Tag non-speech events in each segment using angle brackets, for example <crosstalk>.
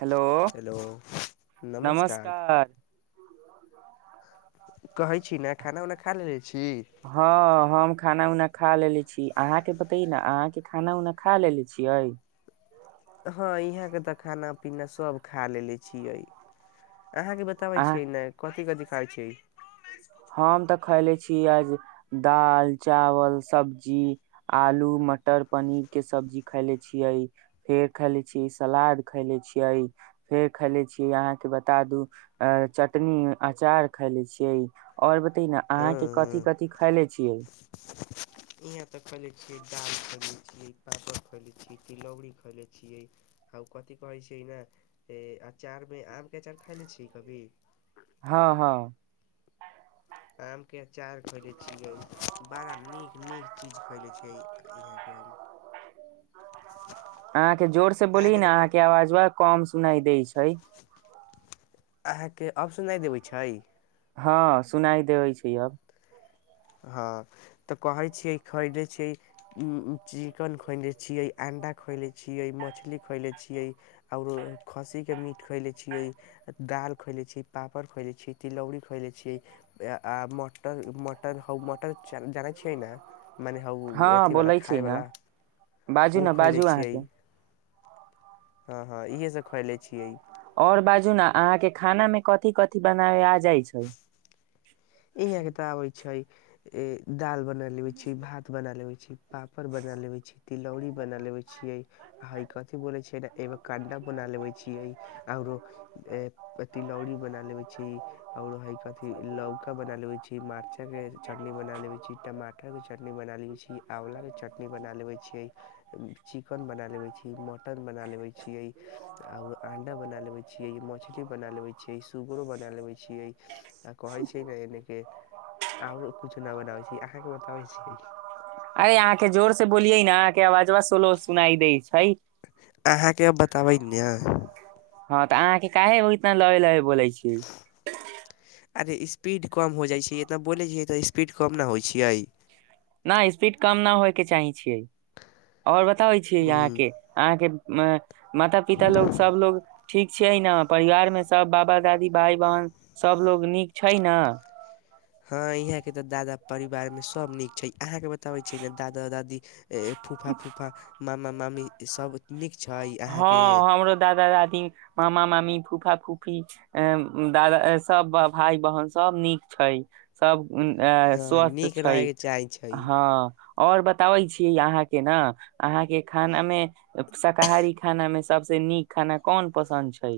hello hello नमस्कार कहै छी ने खाना उना खा लेलेे छी हँअ् हम खाना उना खा लेेल छी अहाँके बतैइ ना अहाँके खाना उना खा लेेले छियै हँ यहाँके तऽ खाना पीना सभ खा लेले छियै अहाँ के बताबै अहाँ छियै ने कथि कथि खाइ छैय हम तऽ खयले छीयै आज दाल चावल सब्जी आलू मटर पनीर के सब्जी खायले छियै फेर खायले छियै सलाद खायले छियै फेर खयले छियै अहाँके बता दू अ चटनी अचार खयले छियै और बतइ ना हँ अहाँके कथी कथी खैले छियै यहाँ तऽ खैले छियै दाल खैले छियै पापड़ खैले छियै तिलौड़ी खैले छियै आ कथि क कहै छै न अचार में आम के अचार खाय ले छियै कभी हँअ् हँअ् आम के अचार खएले छियै बड़ा नीक नीक चीज खएले छियै यहाँ के हम अहाँके जोर से बोलही न अहाँके आवजवा कम सुनाई दैइ छैइ अहाँके ऑप्शन नई देबै छैइ हँअ् सुनाइ देबै छैइ अब हँअ् तऽ कहैइ छियै खरदैइ छियै चिकन खरदैइ छियै अण्डा खएले छियै मछली खएले छियै आओरो खस्सीके मीट खएले छियै दालि खएले छियै पापड़ खएले छियै तिलौरी खएले छियै आ मटर मट मटन हउ मटन जानै छियै ना मने हौ हँ अथीवला बोलै छी ने खायवला बाजू ओ ने खएले बाजू छियै अहाँके हँ हँ इहे सब खैले छियै और बाजू ने अहाँके खाना में कथि कथि बनाबे आ जाइ छैइ ईहे त आबय छैइ दालि बना लेबैछी भात बना लेबैछी पापड़ बना लेबैछी तिलौड़ी बना लेबेछियै आ हई कथि बोलै छीअइ एमे कंडा बना लेवै छी आरो तिलौरी बना लेवेछी आउर हइ कथी ल बना लेबछी मर्चा के चटनी बना लेबछी टमाटर के चटनी बना लेबछी आँवला के चटनी बना लेवइ छीअइ चिकन बना लेवैइ छीअइ मटन बना लेवैइ छीअइ आउर अंडा बना लेवे छियै मछली बना लेवे छिये सुगरो बना लेबे छियै आ कहै छै ने एने के आउर कुछ न बनाबै छियै छै आहाँ के बताबै छियै अरे अहाँ के जोर से बोलियै न अहाँके आवाजवा सोलो सुनाई दइ छै त बै ने हँ तऽ अहाँ के काहे इतना लहे लहे बोलै छीयै अरे स्पीड कम हो जाइ छै इतना बोलै छ तऽ स्पीड कम न होइ छियै न स्पीड कम न होय के चाहे छियै आओर बताबै छियै हूँ अहाँके अहाँके म माता पिता लोक सबलोग ठीक छियै ने परिवार मे सब बाबा दादी भाय बहन सबलोग नीक छै न हँ इहा के तऽ दादा परिवार में सब नीक छै अहाँके बताबै छी ने दादा दादी फूफा फूफा मामा मामी सब नीक छै अहाँके हँ हमरो दादा दादी मामा मामी फूफा फूफी अं दादा सब भाय बहन सब नीक छै सब अ हँ स्वस्थ नीक छै रहयके चाहै छै हँ और बताबै छियै अहाँ के न अहाँ के खाना में शाकाहारी खाना में सबस नीक खाना कोन पसन्द छै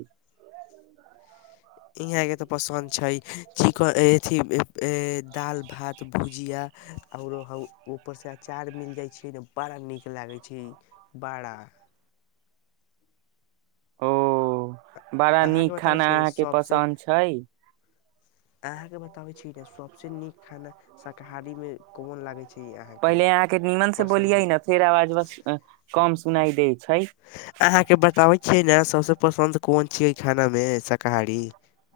इहाँ के तऽ पसन्द छै चिकन एथि ए दाल भात भुजिया और ऊपर से अचार मिल जाय छै ने बड़ा नीक लागे छै बड़ा <inaudible> ओ बड़ा अहाँके नीक बताबै खाना छियै ने अहाँ के पसन्द छै अहाँ के बताबे छी ने सबसे नीक खाना शाकाहारी में कोन लागे छै अहाँके पहिले अहाँ के नीमन से बोलियै ने पसन्दीदा फेर आवाजवा कम सुनाइ दै छै अहाँ के बताबै छियै ने सभ से पसन्द कोन छियै खाना में शाकाहारी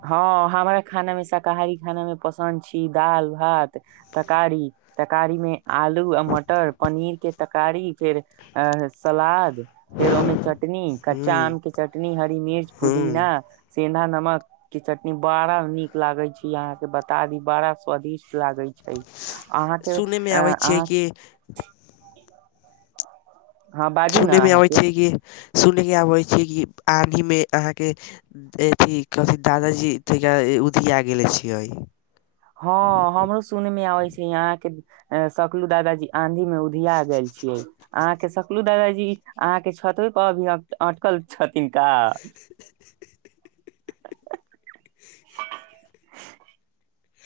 हँ हमरा खाना में शाकाहारी खाना में पसन्द छी दालि भात तरकारी तरकारी में आलू आ मटर पनीर के तकारी फेर अ सलाद फेर ओहि में चटनी ह्म कच्चा आम के चटनी हरी मिर्च ह्म पुदीना सेेंधा नमक के चटनी बड़ा निक लागे छै यहा के बता दी बड़ा स्वादिष्ट लागै छै अहाँ के सुनयमे अ आबै छियै अहाँ कि हँ बाजू सुन ने में अबै अहाँके छियै कि सुन के आबै छै कि आंधी में अहाँ के अथी कथि दादाजी उधिया गेले छियै हँ हमरो सुन में आबै छै यहाँ के सकलू दादाजी आंधी मे उधिया गेल छियै अहाँके सकलू दादाजी अहाँ के छ कतब कह भी आटकल छथिन का <unintelligible>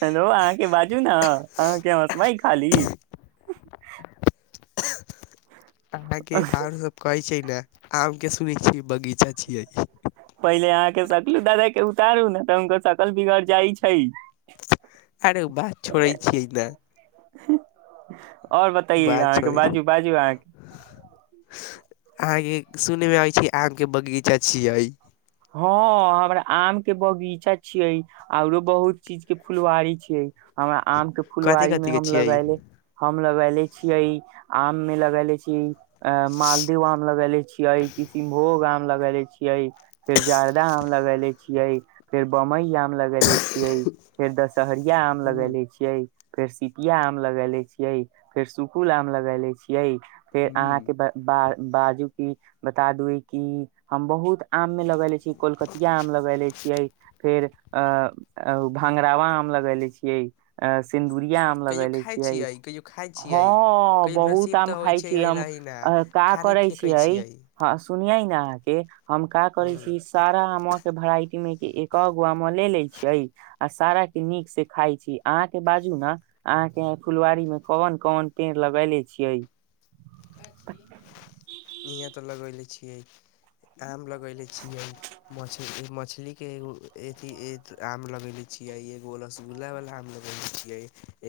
हेलो अहाँ के बाजू ने अहाँ के हसमाई खाली अहाँ के आरो सब कहै छै ने आम के सुनै छियै बगीचा छियै के सकलू दादा के उतारू ने तऽ हुनको सकल बिगड़ जाइ छै अरे बात छोड़ै छियै ने आओर बताइयै बात अहाँ छोड़ै के छै बाजू बाजू अहाँ के अहाँके सुनय मे आबै छै आम के बगीचा छियै हँ हमरा आम के बगीचा छियै औरो बहुत चीज के फुलवारी छियै हमरा आम के कथि फुलवारी में कथि के हम छियै लगैले हम लगले छियै आम में लगले छियै अ मालदेव आम लगेले छियै किसनभोग आम लगेले छियै फेर जारदा आम लगेेले छियै फेर बम्बई आम आम लगेले छियै फेर दशहरिया आम लगेले छियै फेर सिपिया आम लगइले छियै फेर सुकुल आम लगैले छियै फेर अहाँ के ब ब बाजू की बता दू कि हम बहुत आ मे लग ले छियै कोलकतिया आम लग ले छियै फेर अ अं भंगड़वा आम लगेले छियै अं सिन यूरिया आम कहियो लगेले खाइ छियै कहियो खाइ छियै हाँ कहियो बहुत नसीब आम तऽ होइ खाय छै छी हम अयलही न का खाली करै फेकै छियै हाँ सुनियै अ के हम का करे हूँ छी सारा आमवा के वेराइटी मे के एक गो आमवा ले लै छी सारा के नीक से खाय छी अह के बाजू ने अह फुलवारी मे कवन कोन पेड़ लगैले छियै इह तऽ लगले छियै आम गले छीय मछली के एगोथ आम लगेले छियै एगो रसगुल्ला बालला आम लगेले छियै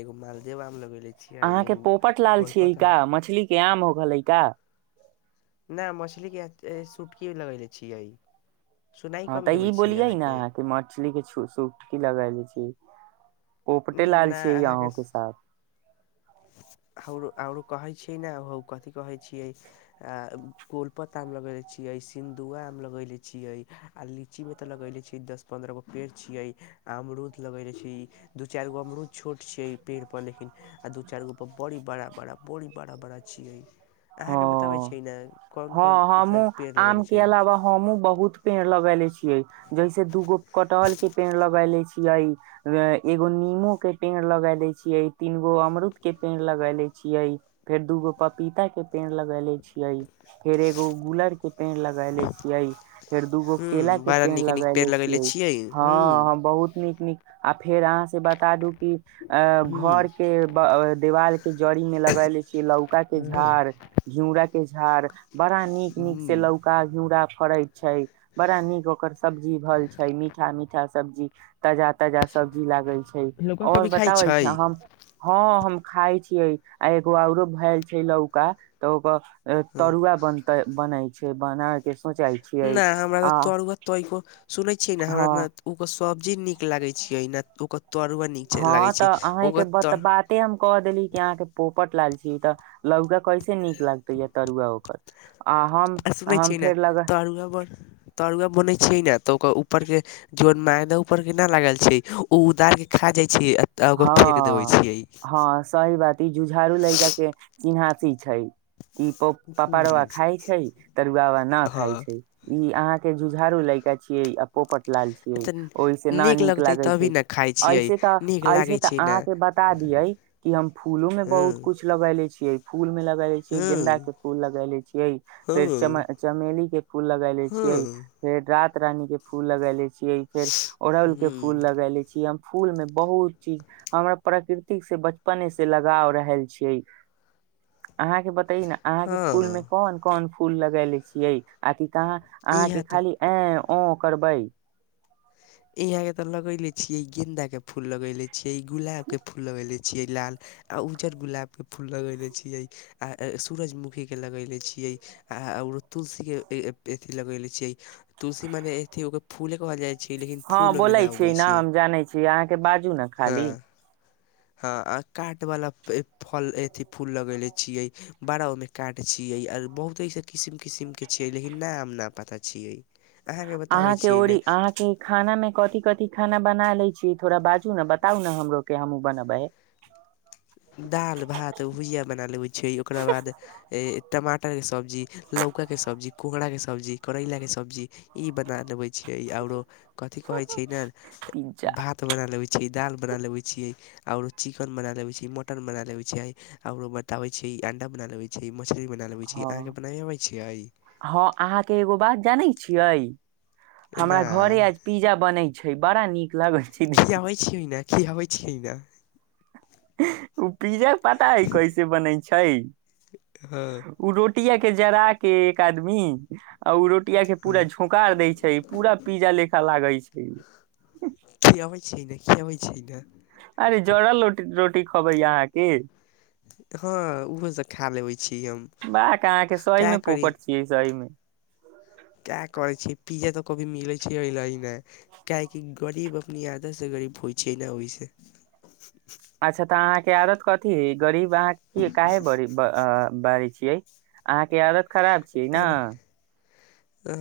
एगो माल देव हम लगैले छियै अहाँके एगो पोपट लाल कोलपत आम नहि मछलीे सुटकी लगले छियै सुनाइ हँ कम तऽ देबै ई छियै बोलिये ने अहाँके कि मछली के सूट की लगाय ले छी पोपटे लाल ना छियै आंहु अहाँके के सब औरो कहे छीयै ने हो कथि कहे छीयै अ गोल प्त मे लगेेले छीयै सि दुआ आम लगेेले छीये आ लीची में ते लगेेले छीये दस पंद्रह गो पेड़ छीये अमरूद लगे रहे छै ई दू चार गो अमरूद छोट छैे पेड़ पर लेकिन आ दू चार गो बड़ी बड़ा बड़ा बड़ी बड़ा बड़ा छीयै हाँ हाँ हमूँ पेड़ लगेले आम के छियै अलावा हमहुँ बहुत पेड़ लगे ने छियै जैसे दूगो कटहल के पेड़ लगा ले छीये एगो नीमो के पेड़ लगा ले छियै तीन गो अमरुद के पेड़ लगेले छियै फेर दूगो पपीता के पेड़ लगेले छियै फेर एगो गुलर के पेड़ लगले छियै फेर दूगो हूँ केला के बड़ा पेड़ नीक नीक लगेले छीयै छियै हूँ हाँ हम बहुत निक निक आ फेर अहाँ से बता दू कि अ हूँ घर के देवाल के जड़ी मे लगा ले छियै लौका के झाड़ घिउरा के झाड़ बड़ा नीक नीक हूँ से लौका घिउरा फड़ैत छै बड़ा नीक ओकर सब्जी भर छै मीठा मीठा सब्जी ताजा ताजा सब्जी लागे छै लौका और कभी खाइ बताबै छै छी हम हाँ हम खाय छी आ एगो औरो भ छै लौका तऽ ओकर हँ तरुआ बनतै बनै बनायके नहि हमरा तऽ तोर तरूआ सुनै छियै ने हँ हमरा ओ सब्जी नीक लागै छीयै नहि हाँ तऽ आहीके बत बाते हम क देली कि अहाँ के पोपट लाल छी तऽ लौका कैसे नीक लागते या तरुआ ओकर आ हम आ सुने हम छियै ने फेर लग तरुआ बन तरुआ बनेै छियै ना तऽ ओकर ऊपर के जन मेदा आ ऊपर के न लागल छै ओ उदार के खा जाइ छीयै हाँ हाँ सही बात ई जुझारू लैका के चिन्हासी छै ई पो पापङबा हम्म, खाय छै तरुआ बा ना खाय हँ छै ई अहाँ के झुझारू लैका छीयै आ पोपट लाल छियै तऽ ओहिसे ना नीक लगतै लागै तभी छै ने खाइ छियै ऐसे तऽ नीक ऐसे लागै ते छै ने आह के बता दिये कि हम फूलो में बहुत हँ कुछ लगेेले छीये फूल में लगै छिय गेंदा हँ के फूल लगैले छियै हँ फेर चमेली के फूल लगा ले हँ छीयै फेर रात रानी के फूल लगैले छी फेर ओड़हल के फूल हँ लगले छीय हम फूल में बहुत चीज हमर प्रकृति से बचपने से लगाव रहल छियै अहाँके बतय ने अहाँ के फूल में हँ कोन कोन फूल लगेले छियै आथी कहाँ अहाँके इहे त खाली ए ओ करबै यहां के ते लगेले छीये गेंदा के फूल लगेले छीयै ई गुलाब के फूल लगेले छी छिये लाल आ उज्जर गुलाब के फूल लगेेले छियै आ सूरजमुखी के लगेले छियै तुलसी के अथि लगेने छै तुलसी मने ओकर फूल कहल जाय छै लेकिन हँ फूल ओहिमे बोलै ना उगै छी छियै नाम जानै छी अहाँके बाजू ने खाली <inaudible> ह अ कॉट वाला फल अथि फूल लगेेले छियै बड़ा ओमे काट छियै बहुत ऐस किसिम किसिम के छीये लेकिन न हम न पता छीये अहाँके ओरि अहाँके खाना मे कथी कथी खाना बना लै छिये थोड़ा बाजू ने बताउ ने हमरोके हमूँ बनबै दालि भात भुजिया बना लेबै छै ओकरा बाद ए टमाटर के सब्जी लौका के सब्जी कोहरा के सब्जी करैला के सब्जी ई बना लेबइ छियै आओरो कथि कहैत छियै ने पिज्जा भात बना लेबै छियै दालि बना लेबै छियै आऔरो चिकेन बना लेवे छी मटन बना लेवे छियै औरो बताबे छी अंडा बना ले छी हँ हँ अहाँके एगो बात जानै छियै ना हमरा घरे आज पिज्जा बनै छै बड़ा नीक लगै छै देख खी हबै छियै ने ओ पिज्जा के पता है कैसे बनै छै हँ ओ रोटी रोटिया के जरा के एक आदमी आ ओ रोटी रोटिया के पूरा हँ, झौकार दै छै पूरा पिज्जा लेखा लागै छै खियाबै छिये न खियाबै छये न अरे जरल र रोटी खबै अहाँके हँ ओहोसभ खाए लेबै छी हम वाह के अहाँ के सही कए में करी पोपट छियै सही में का कहेछी पिज्जा त कभी मिले छै हलही ने काहेकि गरीब अपनी आदत से सरिफ होइ छै ने ओहिसँ अच्छा तऽ अहाँके औरत कथी ह गरीब अहाँ काहे ब बारी छी अहाँके आदत खराब छियै ने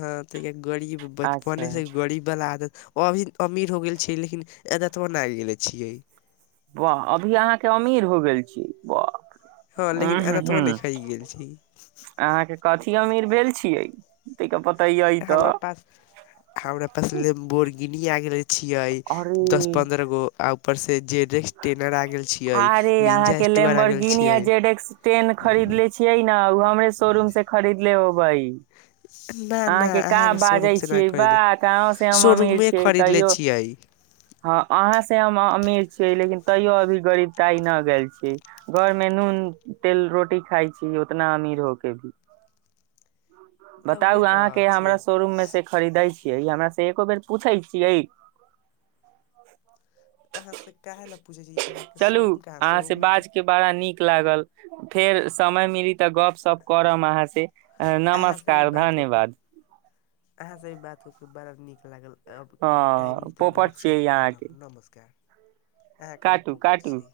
ह त गरीब बचपने अच्छा से गरीब बला आदत ओ अभी अमीर हो गेल छै लेकिन एदतबो नइ आइब गेले छियै वाह अभी अहाँके अमीर हो गेल छी हँ वाह उ लेकिन हू आदतबा हू नइखे गेल छी अहाँके कथी अमीर भेल छियै त प हमरा पास हमरा पास लेमबोरगिनी आगेले छियै दस अरे पन्द्रह गो आ ऊपर से जे अरे अहाँके स्टुअर आ गेल लेमबोरगिनी या छियै जेड एक्स टेन खरीदले छियै न ओ ऊ हमरे शोरूमसँ खरीदले होबै <inaudible> ना अहाँके काबाजै शोरूम से ना छियै खरीद वाक अहोसे हम अमीर शोरूमे छियै खरीद ले तैयो छियै हँ अहाँ से हम अमीर छी लेकिन तैयो अभी गरीबताई न गेल छी घर में नून तेल रोटी खााय छी उतना अमीर हो के भी तऽ उहे बताउ तऽ अहाँके हमरा छियै शोरूम मे से खरीदै छी हमरा से एको बेर पूछै छियै अहाँ से काह लए पूजे जी अहाँके चलू शोरूम कह अहाँ से शोरूम मे तऽ बाज के बड़ा नीक लागल फेर समय मीली तऽ गप सप करब अहाँ से नमस्कार धन्यवाद अह से ई बात बड़ा नीक लागल अब कभी टाइम हँ मिली तऽ पोपट गप सप छियै अहाँके करब नमस्कार इएह कभी काटू पोपट काटू छियै